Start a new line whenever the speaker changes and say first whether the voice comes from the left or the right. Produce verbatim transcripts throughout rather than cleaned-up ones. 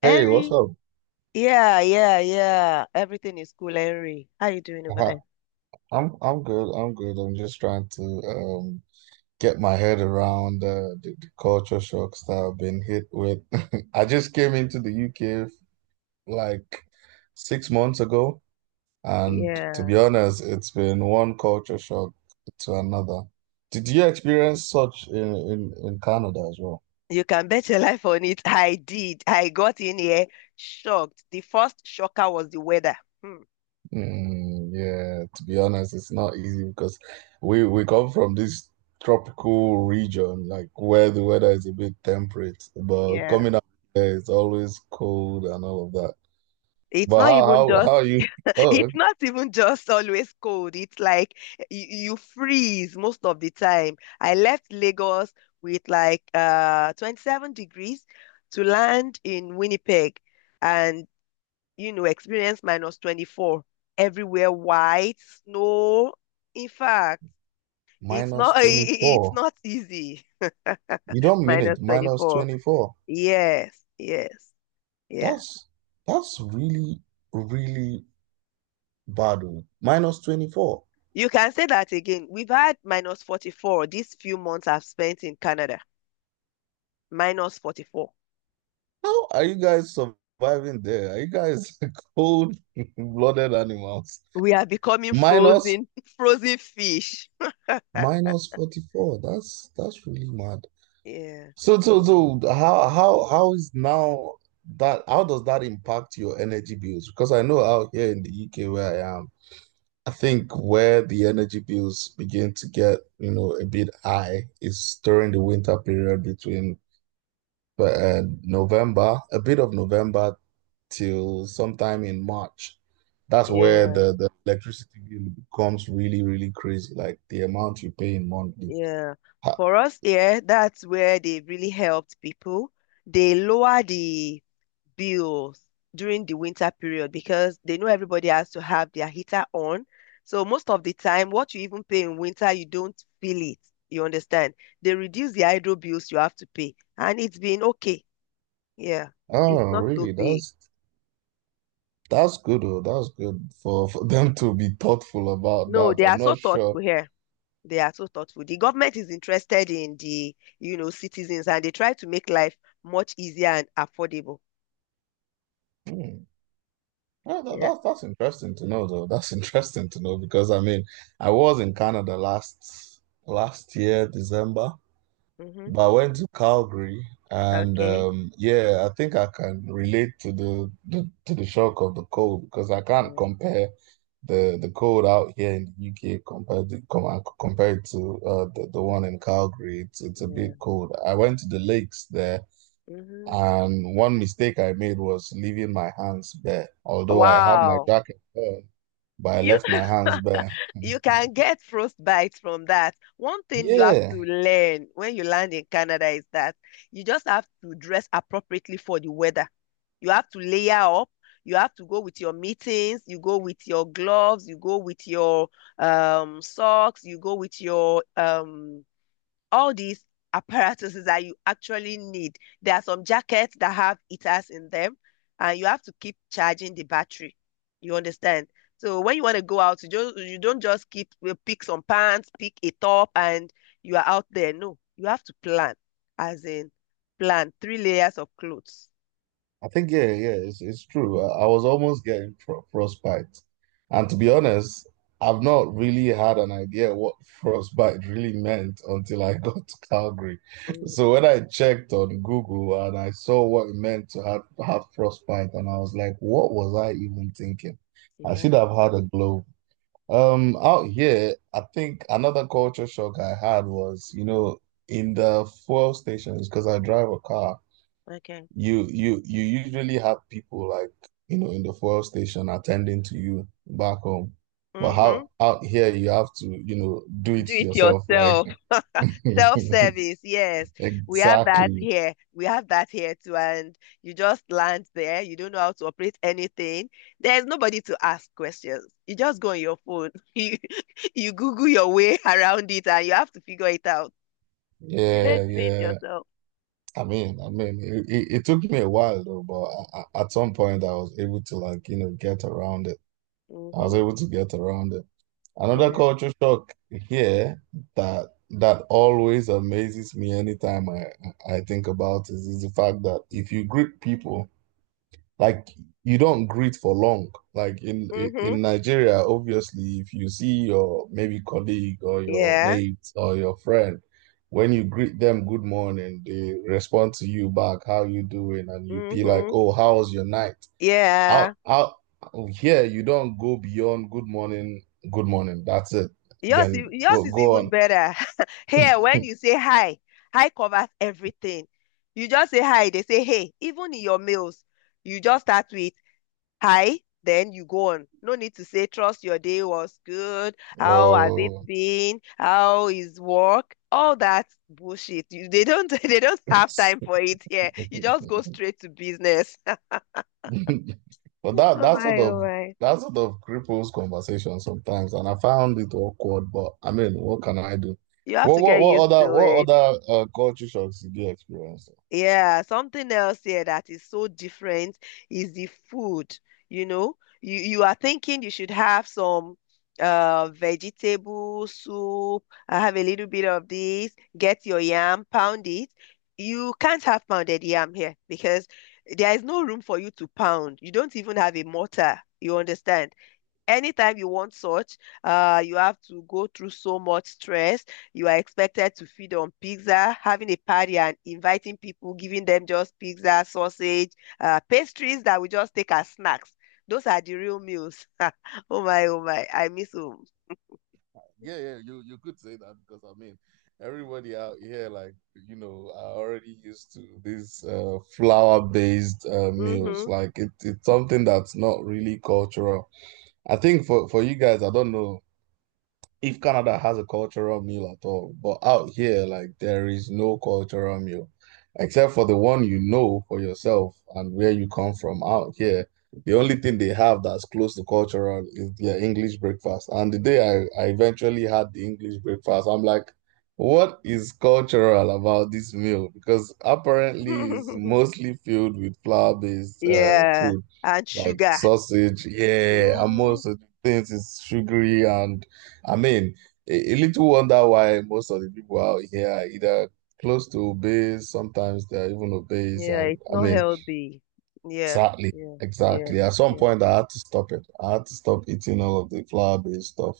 right: Hey, what's
left: Henry.
right: up?
left: Yeah, yeah, yeah. Everything is cool, Henry. How you doing over
right: Hi.
left: there?
right: I'm I'm good. I'm good. I'm just trying to um get my head around uh, the, the culture shocks that I've been hit with. I just came into the U K like six months ago, and to
left: Yeah.
right: be honest, it's been one culture shock to another. Did you experience such in in, in Canada as well?
left: You can bet your life on it. I did. I got in here shocked. The first shocker was the weather. Hmm.
right: Mm, yeah, to be honest, it's not easy because we we come from this tropical region, like where the weather is a bit temperate, but
left: Yeah.
right: coming out there it's always cold and all of that.
left: It's
right: But
left: not
right: how
left: even
right: how
left: just
right: how are you? Oh,
left: it's
right: okay.
left: not even just always cold. It's like you, you freeze most of the time. I left Lagos with like uh twenty-seven degrees to land in Winnipeg. And you know, experience minus twenty-four, everywhere white, snow. In fact, it's not
right: Minus
left: it's
right: twenty-four.
left: not easy.
right: You don't mean
left: Minus
right: it, minus
left: twenty-four.
right: twenty-four.
left: Yes, yes, yeah.
right: That's that's really really bad. Oh. Minus twenty-four.
left: You can say that again. We've had minus forty-four these few months I've spent in Canada. Minus forty-four.
right: How are you guys surviving there? Are you guys cold-blooded animals?
left: We are becoming
right: Minus
left: frozen, frozen fish.
right: Minus forty-four. That's that's really mad.
left: Yeah,
right: So so
left: yeah,
right: so how how how is now that, how does that impact your energy bills? Because I know out here in the U K where I am, I think where the energy bills begin to get, you know, a bit high is during the winter period between uh, November, a bit of November till sometime in March. That's where
left: yeah,
right: the, the electricity bill becomes really, really crazy, like the amount you pay in monthly.
left: yeah. For us here, yeah, that's where they really helped people. They lower the bills during the winter period because they know everybody has to have their heater on. So most of the time, what you even pay in winter, you don't feel it. You understand? They reduce the hydro bills you have to pay, and it's been okay. Yeah, it's
right: Oh,
left: not so
right: really?
left: big.
right: That's that's good. Oh, that's good for, for
left: Mm.
right: them to be thoughtful about
left: No, they
right: that.
left: are
right: I'm
left: so
right: not sure.
left: thoughtful here. They are so thoughtful. The government is interested in the, you know, citizens, and they try to make life much easier and affordable.
right: Hmm. Oh, that,
left: Yeah.
right: that, that's interesting to know, though. That's interesting to know because I mean, I was in Canada last last year, December.
left: Mm-hmm.
right: But I went to Calgary, and
left: Okay.
right: um, yeah, I think I can relate to the, the to the shock of the cold because I can't
left: Yeah.
right: compare the the cold out here in the U K compared to com uh, compared to uh, the the one in Calgary. It's it's a
left: Yeah.
right: bit cold. I went to the lakes there,
left: Mm-hmm.
right: and one mistake I made was leaving my hands bare. Although I had my
left: Wow.
right: jacket on, but I
left: You
right: left my hands bare.
left: You can get frostbite from that. One thing you have
right: Yeah.
left: to learn when you land in Canada is that you just have to dress appropriately for the weather. You have to layer up. You have to go with your mittens, you go with your gloves, you go with your um socks, you go with your um all these apparatuses that you actually need. There are some jackets that have heaters in them, and you have to keep charging the battery. You understand? So when you want to go out, you just you don't just keep uh, pick some pants, pick a top, and you are out there. No, you have to plan, as in plan three layers of clothes.
right: I think yeah, yeah, it's, it's true. I, I was almost getting pro frostbite, and to be honest, I've not really had an idea what frostbite really meant until I got to Calgary.
left: Mm,
right: So when I checked on Google and I saw what it meant to have have frostbite, and I was like, what was I even thinking? I should
left: imagine.
right: have had a globe. Um, out here, I think another culture shock I had was, you know, in the fuel stations because I drive a car,
left: Okay.
right: you you you usually have people like, you know, in the fuel station attending to you back home, but
left: Mm-hmm.
right: how out here you have to, you know, do
left: Do
right: it
left: it
right: yourself, like.
left: yourself. Self-service, yes. We have that
right: Exactly.
left: here. We have that here too. And you just land there. You don't know how to operate anything. There's nobody to ask questions. You just go on your phone. You, you Google your way around it and you have to figure it out. You learn
right: Yeah,
left: to do it
right: yeah.
left: yourself.
right: I mean I mean it, it, it took me a while, though, but I, I- at some point I was able to, like, you know, get around it. I was
left: Mm-hmm.
right: able to get around it. Another
left: Yeah.
right: culture shock here that that always amazes me anytime I I think about it is the fact that if you greet people, like, you don't greet for long. Like in
left: Mm-hmm.
right: in Nigeria, obviously, if you see your maybe colleague or your
left: Yeah.
right: mate or your friend, when you greet them good morning, they respond to you back, how you doing? And you be like,
left: Mm-hmm.
right: oh, how was your night? Out,
left: Yeah.
right: out here, you don't go beyond good morning, good morning. That's it.
left: Yours, i-
right: Then
left: yours
right: go
left: is
right: go
left: even
right: on.
left: better. Here, when you say hi, hi covers everything. You just say hi, they say hey. Even in your mails, you just start with hi, then you go on. No need to say trust your day was good. How has it
right: Oh,
left: been? How is work? All that bullshit. You, they don't they don't have time
right: but
left: for it here. You just go straight to business.
right: that
left: Oh
right: that sort
left: my, oh
right: of
left: my.
right: that sort of cripples conversation sometimes, and I found it awkward. But I mean, what can I do?
left: You have
right: What
left: to
right: what
left: get
right: what
left: used
right: other
left: to
right: what
left: it.
right: other uh, culture shocks did you experience?
left: Yeah, something else here that is so different is the food. You know, you you are thinking you should have some uh vegetable soup, I have a little bit of this, get your yam, pound it. You can't have pounded yam here because there is no room for you to pound. You don't even have a mortar. You understand? Anytime you want such, uh, you have to go through so much stress. You are expected to feed on pizza, having a party and inviting people, giving them just pizza, sausage, uh, pastries that we just take as snacks. Those are the real meals. Oh my, oh my, I miss home.
right: Yeah, yeah, you you could say that because I mean, everybody out here, like, you know, are already used to these uh, flour-based uh, meals.
left: Hmm.
right: Like, it, it's something that's not really cultural. I think for for you guys, I don't know if Canada has a cultural meal at all. But out here, like, there is no cultural meal except for the one you know for yourself and where you come from. Out here, the only thing they have that's close to cultural is their English breakfast. And the day I, I eventually had the English breakfast, I'm like, what is cultural about this meal? Because apparently it's mostly filled with flour-based uh,
left: Yeah,
right: food,
left: and
right: like
left: sugar.
right: sausage, yeah, and
left: Mm,
right: most of the things is sugary, and I mean, a, a little wonder why most of the people out here are either close to obese, sometimes they're even obese.
left: yeah,
right: And
left: it's
right: I
left: not
right: mean,
left: healthy. Yeah,
right: exactly,
left: yeah, yeah,
right: exactly. At some
left: yeah,
right: point, I had to stop it. I had to stop eating all of the flour-based stuff.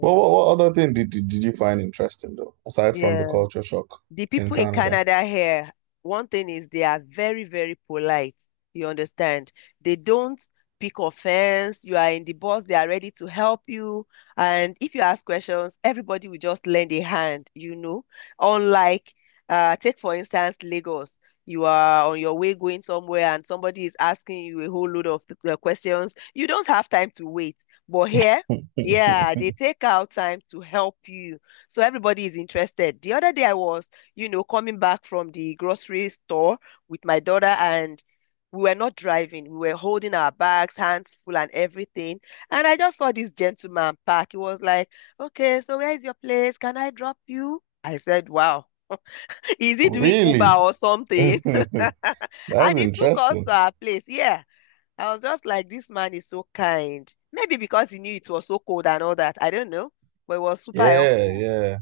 right: But what, what other thing did, did, did you find interesting, though, aside from
left: yeah.
right: the culture shock
left: The
right: in
left: people in
right: Canada?
left: Canada here, one thing is they are very, very polite. You understand? They don't pick offense. You are in the bus, they are ready to help you. And if you ask questions, everybody will just lend a hand, you know. Unlike, uh, take for instance, Lagos. You are on your way going somewhere and somebody is asking you a whole load of uh, questions. You don't have time to wait. But here, yeah, they take out time to help you. So everybody is interested. The other day I was you know, coming back from the grocery store with my daughter and we were not driving. We were holding our bags, hands full and everything. And I just saw this gentleman park. He was like, okay, so where is your place? Can I drop you? I said, wow. Is he doing Uber
right: Really?
left: or something?
right: That's
left: And he took us
right: interesting.
left: to our place. Yeah. I was just like, this man is so kind. Maybe because he knew it was so cold and all that. I don't know. But it was super
right: Yeah,
left: helpful.
right: yeah.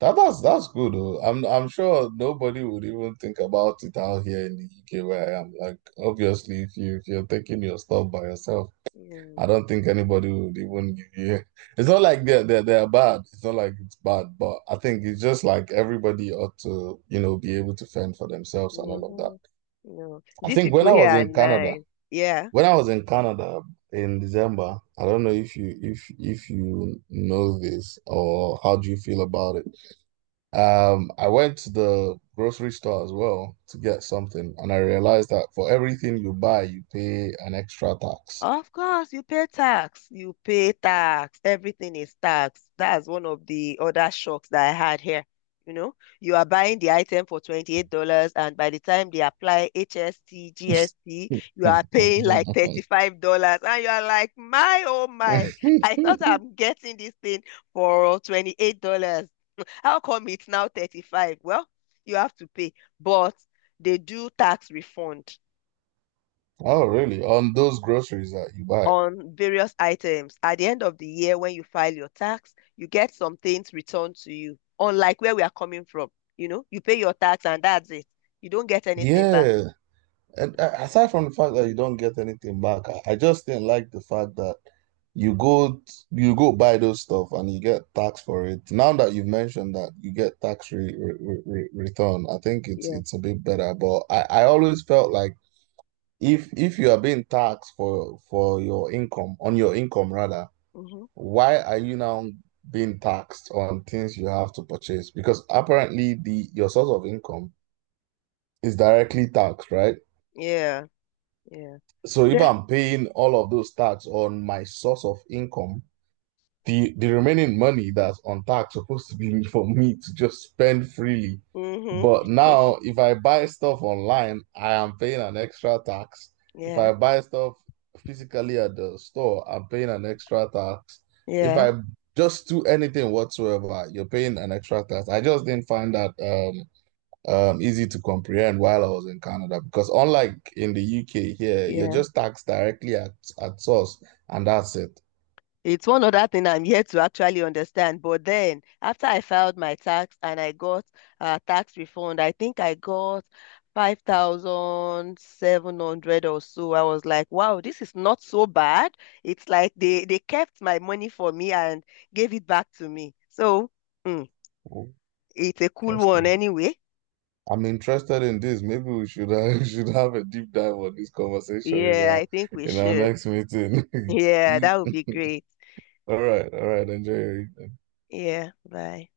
right: That, that's that's good though. I'm I'm sure nobody would even think about it out here in the U K where I am. Like, obviously, if you, if you're taking your stuff by yourself,
left: Yeah.
right: I don't think anybody would even give you. It's not like they're they're they're bad. It's not like it's bad, but I think it's just like everybody ought to, you know, be able to fend for themselves and all of that.
left: Hmm. No,
right: I
left: these
right: think
left: people
right: when I
left: here
right: was
left: are
right: in Canada,
left: nice. Yeah.
right: when I was in Canada in December, I don't know if you, if if you know this, or how do you feel about it? Um, I went to the grocery store as well to get something, and I realized that for everything you buy, you pay an extra tax.
left: Of course, you pay tax. You pay tax. Everything is tax. That's one of the other shocks that I had here. You know, you are buying the item for twenty-eight dollars and by the time they apply H S T, G S T, you are paying like thirty-five dollars. And you are like, my, oh my, I thought I'm getting this thing for twenty-eight dollars. How come it's now thirty-five? Well, you have to pay, but they do tax refund
right: Oh, really? On those groceries that you buy.
left: on various items. At the end of the year, when you file your tax, you get some things returned to you, unlike where we are coming from. You know, you pay your tax and that's it. You don't get anything back.
right: Yeah. And uh, aside from the fact that you don't get anything back, I I just didn't like the fact that you go you go buy those stuff and you get taxed for it. Now that you've mentioned that you get tax re re re re- return, I think it's
left: Yeah.
right: it's a bit better. But I, I always felt like, If if you are being taxed for for your income, on your income rather,
left: Hmm.
right: why are you now being taxed on things you have to purchase? Because apparently the your source of income is directly taxed, right?
left: Yeah. Yeah.
right: So if
left: The,
right: I'm paying all of those tax on my source of income, the the remaining money that's on tax supposed to be for me to just spend freely.
left: hmm.
right: But now, if I buy stuff online, I am paying an extra tax. If
left: Yeah.
right: I buy stuff physically at the store, I'm paying an extra tax. If
left: Yeah.
right: I just do anything whatsoever, you're paying an extra tax. I just didn't find that um um easy to comprehend while I was in Canada because, unlike in the U K here, you're
left: Yeah.
right: just taxed directly at at source, and that's it.
left: It's one other thing I'm yet to actually understand. But then, after I filed my tax and I got a tax refund, I think I got five thousand seven hundred or so. I was like, wow, this is not so bad. It's like they, they kept my money for me and gave it back to me. So, mm,
right: Oh,
left: it's a cool one
right: interesting.
left: anyway.
right: I'm interested in this. Maybe we should, uh, we should have a deep dive on this conversation in
left: Yeah, I
right: our,
left: think we
right: in our
left: should.
right: next meeting.
left: Yeah,
right: You,
left: that would be great.
right: all right, all right, enjoy your evening.
left: Yeah, bye.